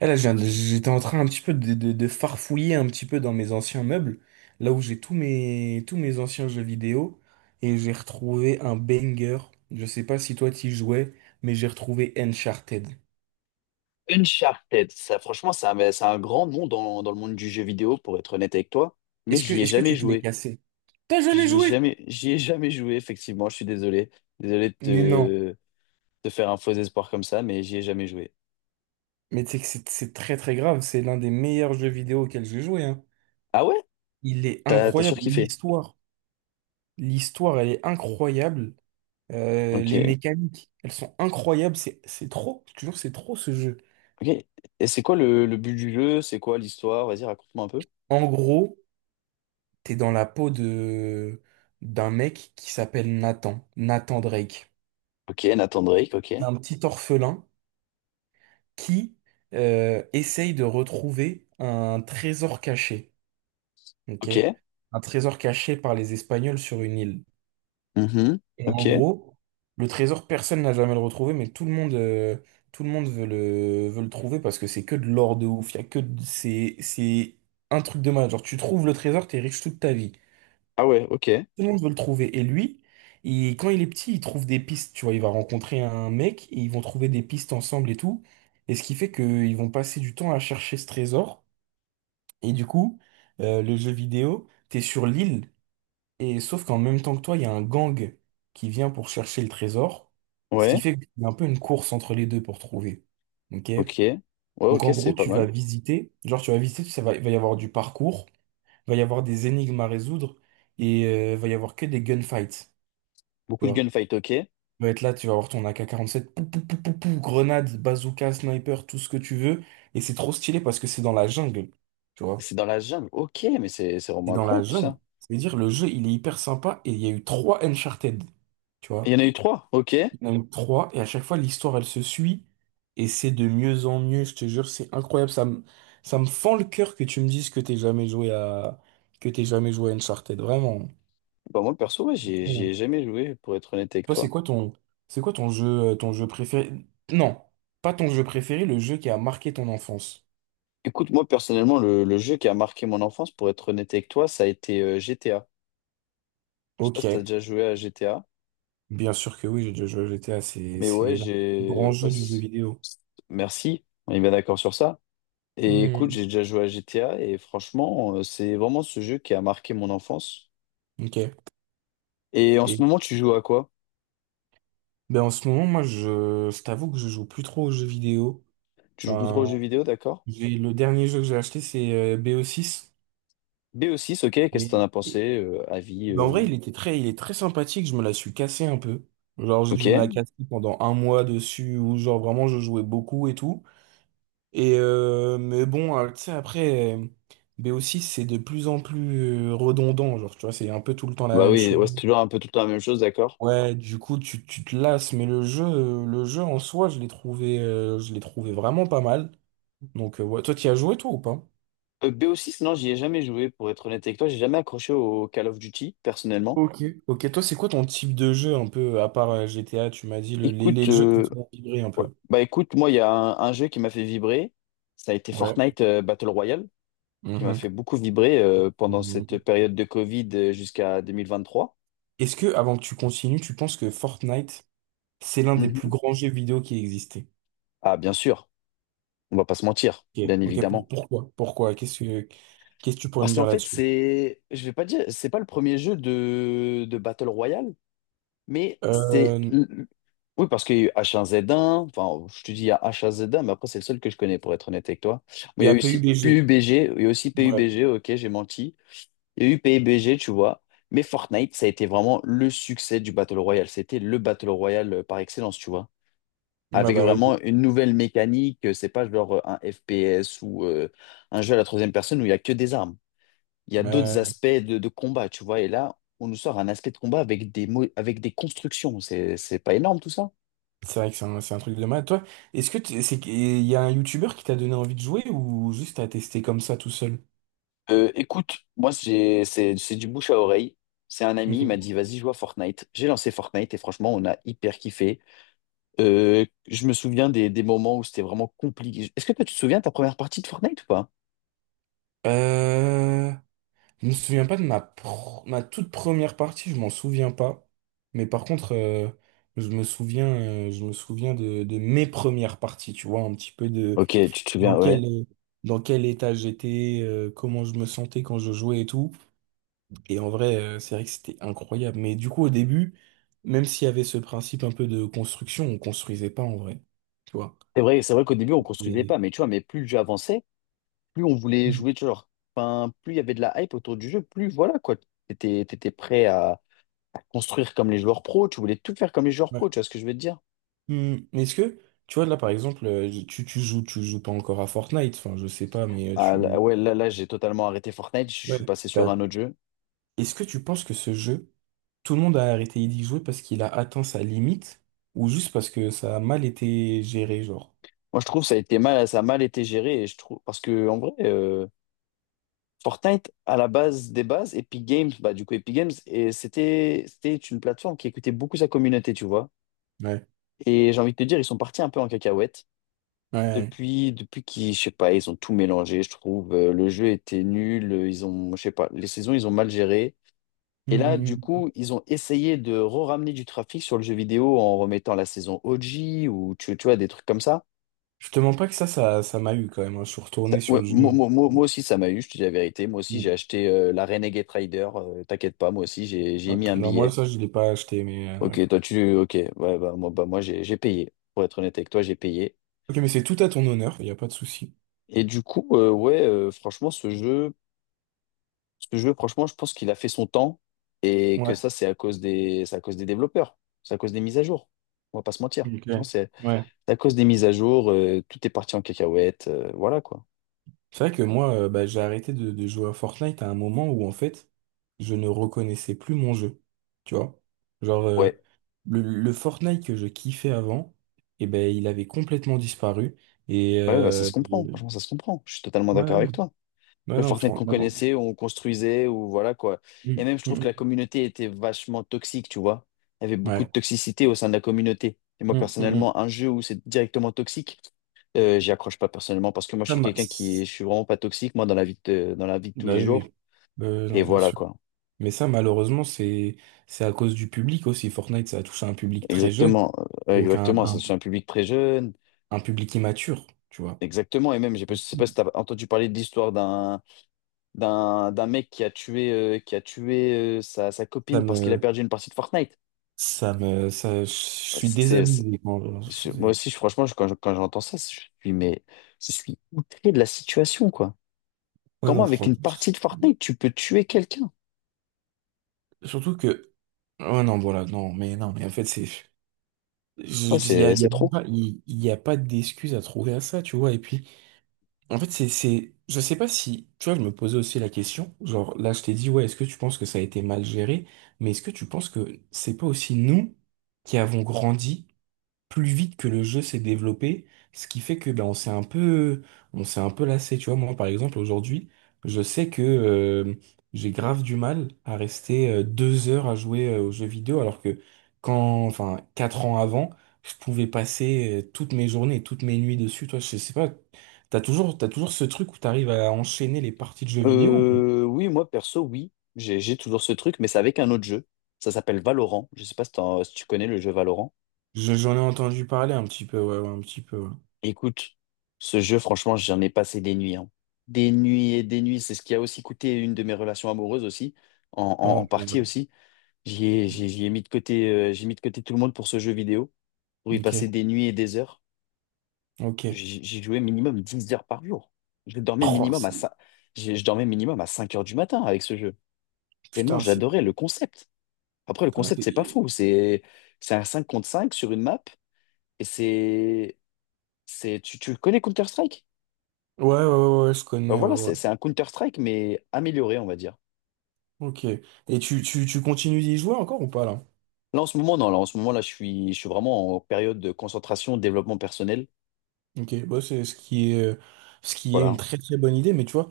Là, j'étais en train un petit peu de farfouiller un petit peu dans mes anciens meubles, là où j'ai tous mes anciens jeux vidéo, et j'ai retrouvé un banger. Je sais pas si toi t'y jouais, mais j'ai retrouvé Uncharted. Uncharted, ça, franchement, c'est un grand nom dans le monde du jeu vidéo, pour être honnête avec toi, mais Est-ce que, j'y ai est-ce que jamais tu te l'es joué. cassé? T'as jamais joué? J'y ai jamais joué, effectivement, je suis désolé. Désolé de Mais non. Te faire un faux espoir comme ça, mais j'y ai jamais joué. Mais tu sais que c'est très très grave, c'est l'un des meilleurs jeux vidéo auxquels j'ai joué, hein. Ah ouais? Il est T'as incroyable, surkiffé. l'histoire. L'histoire, elle est incroyable. Euh, Ok, les mécaniques, elles sont incroyables. C'est trop, je te jure, c'est trop ce jeu. ok. Et c'est quoi le but du jeu? C'est quoi l'histoire? Vas-y, raconte-moi un peu. En gros, t'es dans la peau de d'un mec qui s'appelle Nathan Drake. Ok, Nathan Drake, ok. Un petit orphelin qui essaye de retrouver un trésor caché. Ok. Ok. Un trésor caché par les Espagnols sur une île. Mhm. Et Ok. en gros, le trésor, personne n'a jamais le retrouvé, mais tout le monde veut le trouver parce que c'est que de l'or de ouf. Il y a que de- c'est un truc de malade. Genre, tu trouves le trésor, t'es riche toute ta vie. Ah ouais, ok. Tout le monde veut le trouver. Et lui, quand il est petit, il trouve des pistes. Tu vois, il va rencontrer un mec et ils vont trouver des pistes ensemble et tout. Et ce qui fait qu'ils vont passer du temps à chercher ce trésor. Et du coup, le jeu vidéo, t'es sur l'île. Et sauf qu'en même temps que toi, il y a un gang qui vient pour chercher le trésor. Ce qui Ouais, fait qu'il y a un peu une course entre les deux pour trouver. OK? ok. Ouais, Donc ok, en c'est gros, pas tu vas mal. visiter. Genre, tu vas visiter, ça va, il va y avoir du parcours, il va y avoir des énigmes à résoudre et il va y avoir que des gunfights. Beaucoup Tu de vois. gunfight, ok. Tu vas être là, tu vas avoir ton AK-47, pou, pou, pou, pou, pou, grenade, bazooka, sniper, tout ce que tu veux. Et c'est trop stylé parce que c'est dans la jungle, tu vois. C'est dans la jungle. Ok, mais c'est Et vraiment dans la incroyable tout jungle, ça. ça veut dire le jeu, il est hyper sympa et il y a eu trois Uncharted, tu Il y en vois. a eu trois. Ok. Il y en a eu trois et à chaque fois, l'histoire, elle se suit et c'est de mieux en mieux, je te jure, c'est incroyable. Ça me fend le cœur que tu me dises que t'es jamais joué à Uncharted, vraiment. Bah, moi, perso, ouais, j'y ai jamais joué, pour être honnête avec Toi, c'est toi. quoi ton, c'est quoi ton jeu préféré? Non, pas ton jeu préféré, le jeu qui a marqué ton enfance. Écoute, moi, personnellement, le jeu qui a marqué mon enfance, pour être honnête avec toi, ça a été GTA. Je sais pas Ok, si t'as déjà joué à GTA, bien sûr que oui, j'ai déjà joué à GTA, c'est, mais ouais, c'est l'un des plus j'ai. grands Ouais, jeux du jeu vidéo. c'est- merci. On est bien d'accord sur ça. Et écoute, j'ai Hmm, déjà joué à GTA et franchement, c'est vraiment ce jeu qui a marqué mon enfance. ok. Et en ce Et moment, tu joues à quoi? ben, en ce moment, moi, je t'avoue que je joue plus trop aux jeux vidéo. Tu joues plus trop aux Enfin, jeux vidéo, d'accord? Le dernier jeu que j'ai acheté, c'est BO6. B6, ok, qu'est-ce que t'en Et, as et- pensé? euh, avis ben, en euh, vrai, il est très sympathique, je me la suis cassée un peu. Genre, j'ai Ok. dû me la casser pendant un mois dessus, où genre vraiment je jouais beaucoup et tout. Et mais bon, tu sais, après, BO6, c'est de plus en plus redondant, genre, tu vois, c'est un peu tout le temps la Bah même oui, chose. ouais, c'est toujours un peu tout le temps la même chose, d'accord. Ouais, du coup, tu te lasses, mais le jeu en soi, je l'ai trouvé vraiment pas mal. Donc, ouais, toi, tu as joué, toi, ou pas? B o 6 non, j'y ai jamais joué, pour être honnête avec toi, j'ai jamais accroché au Call of Duty, personnellement. Ok. Ok, toi, c'est quoi ton type de jeu, un peu, à part GTA, tu m'as dit, le- les, Écoute, les jeux qui te font vibrer un ouais. peu. Bah écoute, moi, il y a un jeu qui m'a fait vibrer, ça a été Ouais. Fortnite Battle Royale, qui m'a Mhm. fait beaucoup vibrer pendant cette Mhm. période de Covid jusqu'à 2023. Est-ce que, avant que tu continues, tu penses que Fortnite, c'est l'un des plus Mhm. grands jeux vidéo qui existait? Ah, bien sûr, on va pas se mentir, Ok, bien ok, évidemment. pourquoi? Pourquoi? Qu'est-ce que tu pourrais me Parce qu'en dire fait, là-dessus? c'est, je vais pas dire, c'est pas le premier jeu de Battle Royale. Mais c'est. Euh, Oui, parce qu'il y a eu H1Z1, enfin, je te dis il y a H1Z1, mais après, c'est le seul que je connais, pour être honnête avec toi. Mais Il il y y a a eu aussi PUBG. PUBG, il y a aussi Ouais. PUBG, ok, j'ai menti. Il y a eu PUBG, tu vois. Mais Fortnite, ça a été vraiment le succès du Battle Royale. C'était le Battle Royale par excellence, tu vois. Ouais, Avec bah oui. Oui. vraiment une nouvelle mécanique, c'est pas genre un FPS ou un jeu à la troisième personne où il y a que des armes. Il y a Euh, d'autres aspects de combat, tu vois. Et là, on nous sort un aspect de combat avec avec des constructions. C'est pas énorme tout ça? c'est vrai que c'est un truc de mal. Toi, est-ce que c'est qu'il y a un YouTuber qui t'a donné envie de jouer ou juste t'as testé comme ça tout seul? Écoute, moi, c'est du bouche à oreille. C'est un ami, il m'a Ok. dit, vas-y, joue à Fortnite. J'ai lancé Fortnite et franchement, on a hyper kiffé. Je me souviens des moments où c'était vraiment compliqué. Est-ce que toi, tu te souviens de ta première partie de Fortnite ou pas? Euh, je me souviens pas de ma toute première partie, je m'en souviens pas. Mais par contre, je me souviens de mes premières parties, tu vois, un petit peu de. Ok, tu te dans souviens, ouais. quel, dans quel état j'étais, comment je me sentais quand je jouais et tout. Et en vrai, c'est vrai que c'était incroyable. Mais du coup, au début, même s'il y avait ce principe un peu de construction, on construisait pas en vrai. Tu vois. C'est vrai qu'au début, on construisait pas, Et... mais tu vois, mais plus le jeu avançait, plus on voulait Mm. jouer, tu vois, genre, enfin, plus il y avait de la hype autour du jeu, plus voilà, quoi. T'étais prêt à construire comme les joueurs pros, tu voulais tout faire comme les joueurs Ouais. pros, tu vois ce que je veux te dire? Mm. Mais est-ce que, tu vois, là, par exemple, tu joues pas encore à Fortnite, enfin, je sais pas, mais euh, Ah, tu... ouais, là, là, j'ai totalement arrêté Fortnite, je Ouais. suis passé sur T'as- un autre jeu. Est-ce que tu penses que ce jeu, tout le monde a arrêté d'y jouer parce qu'il a atteint sa limite ou juste parce que ça a mal été géré, genre? Moi, je trouve que ça a été mal, ça a mal été géré, et je trouve, parce que, en vrai, Fortnite, à la base des bases, Epic Games, bah, du coup, Epic Games, et c'était une plateforme qui écoutait beaucoup sa communauté, tu vois. Ouais. Et j'ai envie de te dire, ils sont partis un peu en cacahuète. Ouais. Ouais. Depuis qu'ils, je sais pas, ils ont tout mélangé, je trouve. Le jeu était nul, ils ont, je sais pas, les saisons, ils ont mal géré. Mm, Et là, du mm, mm. coup, ils ont essayé de re-ramener du trafic sur le jeu vidéo en remettant la saison OG ou tu vois, des trucs comme ça. Je te mens pas que ça m'a eu quand même, hein. Je suis retourné sur Ouais, le jeu, moi, un petit peu. moi aussi, ça m'a eu, je te dis la vérité. Moi aussi, Mm. j'ai acheté la Renegade Rider. T'inquiète pas, moi aussi, j'ai mis Ok. un Non, moi, billet. ça, je l'ai pas acheté, mais, Ok, ouais. toi, tu. Ok, ouais, bah, moi j'ai payé. Pour être honnête avec toi, j'ai payé. Ok, mais c'est tout à ton honneur, il n'y a pas de souci. Et du coup, ouais, franchement, ce jeu, franchement, je pense qu'il a fait son temps et que Ouais, ça, c'est à cause des développeurs. C'est à cause des mises à jour. On va pas se mentir. ok. Franchement, Ouais. à cause des mises à jour, tout est parti en cacahuète, voilà quoi. C'est vrai que moi, bah, j'ai arrêté de jouer à Fortnite à un moment où, en fait, je ne reconnaissais plus mon jeu. Tu vois? Genre, Ouais, le Fortnite que je kiffais avant, eh ben, il avait complètement disparu. Et... ouais, bah, ça euh, se comprend, franchement, ça se comprend. Je suis totalement d'accord avec Ouais, toi. ouais, Le non, Fortnite qu'on franchement. connaissait, où on construisait, ou voilà quoi. Et Mm, même, je trouve mm, que la mm. communauté était vachement toxique, tu vois. Il y avait beaucoup de Ouais. toxicité au sein de la communauté. Et moi, Mm, mm, mm. personnellement, un jeu où c'est directement toxique, j'y accroche pas personnellement parce que moi, je Ça suis m'a... quelqu'un qui, je suis vraiment pas toxique, moi, dans la vie de tous Bah les oui, jours. oui. Et Non, bien voilà sûr. quoi. Mais ça, malheureusement, c'est à cause du public aussi. Fortnite, ça a touché un public très jeune, Exactement, donc un, exactement. un, Ça, c'est un public très jeune. un public immature, tu vois. Exactement, et même, j'ai pas- je sais pas si tu as entendu parler de l'histoire d'un mec qui a tué, sa Ça copine parce qu'il a me, perdu une partie de Fortnite. Je Ouais. suis désabusé. Moi aussi, franchement, quand j'entends ça, je suis, mais je suis outré de la situation, quoi. Ouais, Comment, non, avec une franchement. partie de Fortnite, tu peux tuer quelqu'un? Surtout que, ouais, non, voilà, non, mais non, mais en fait, Ouais, y c'est a trop. pas, il y a pas d'excuse à trouver à ça, tu vois. Et puis. En fait, je sais pas si, tu vois, je me posais aussi la question, genre, là, je t'ai dit, ouais, est-ce que tu penses que ça a été mal géré? Mais est-ce que tu penses que c'est pas aussi nous qui avons grandi plus vite que le jeu s'est développé, ce qui fait que ben, on s'est un peu lassé. Tu vois, moi, par exemple, aujourd'hui, je sais que j'ai grave du mal à rester 2 heures à jouer aux jeux vidéo, alors que enfin, 4 ans avant, je pouvais passer toutes mes journées, toutes mes nuits dessus. Toi, je sais pas, t'as toujours ce truc où t'arrives à enchaîner les parties de jeux vidéo ou pas? Oui, moi perso, oui, j'ai toujours ce truc, mais c'est avec un autre jeu. Ça s'appelle Valorant. Je sais pas si tu connais le jeu Valorant. J'en ai entendu parler un petit peu, ouais, ouais, un petit peu. Ouais. Écoute, ce jeu, franchement, j'en ai passé des nuits. Hein. Des nuits et des nuits. C'est ce qui a aussi coûté une de mes relations amoureuses aussi, en Oh, partie merde. aussi. J'y ai mis de côté, j'ai mis de côté tout le monde pour ce jeu vidéo, pour y passer Ok, des nuits et des heures. ok. J'y jouais minimum 10 heures par jour. Je dormais Oh, minimum à c'est. 5, je dormais minimum à 5 heures du matin avec ce jeu. Tellement Putain, c'est. j'adorais le concept. Après, le T'as concept, c'est pas fait- fou. C'est un 5 contre 5 sur une map. Et tu le connais Counter-Strike? Ouais, ouais, ouais, ouais, je Bah connais, ouais, voilà, c'est ouais. c'est un Counter-Strike, mais amélioré, on va dire. Ok. Et tu continues d'y jouer encore ou pas là? Là, en ce moment, non, là, en ce moment, là, je suis vraiment en période de concentration, développement personnel. Ok, bah, c'est ce qui est une Voilà, très très bonne idée, mais tu vois,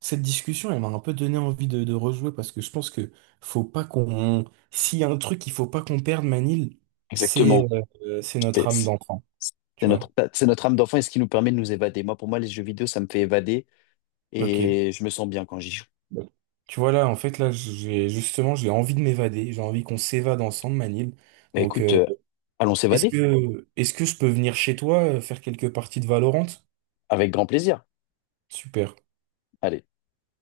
cette discussion, elle m'a un peu donné envie de rejouer parce que je pense que faut pas qu'on. S'il y a un truc qu'il faut pas qu'on perde, Manil, c'est exactement. c'est notre C'est âme c'est- d'enfant, c'est tu notre, vois. c'est notre âme d'enfant et ce qui nous permet de nous évader. Moi, pour moi, les jeux vidéo, ça me fait évader Ok. et je me sens bien quand j'y joue. Bon. Tu vois là, en fait, là, j'ai envie de m'évader, j'ai envie qu'on s'évade ensemble, Manil. Bah Donc, écoute, allons Est-ce s'évader que, est-ce que je peux venir chez toi faire quelques parties de Valorant? avec grand plaisir. Super. Allez.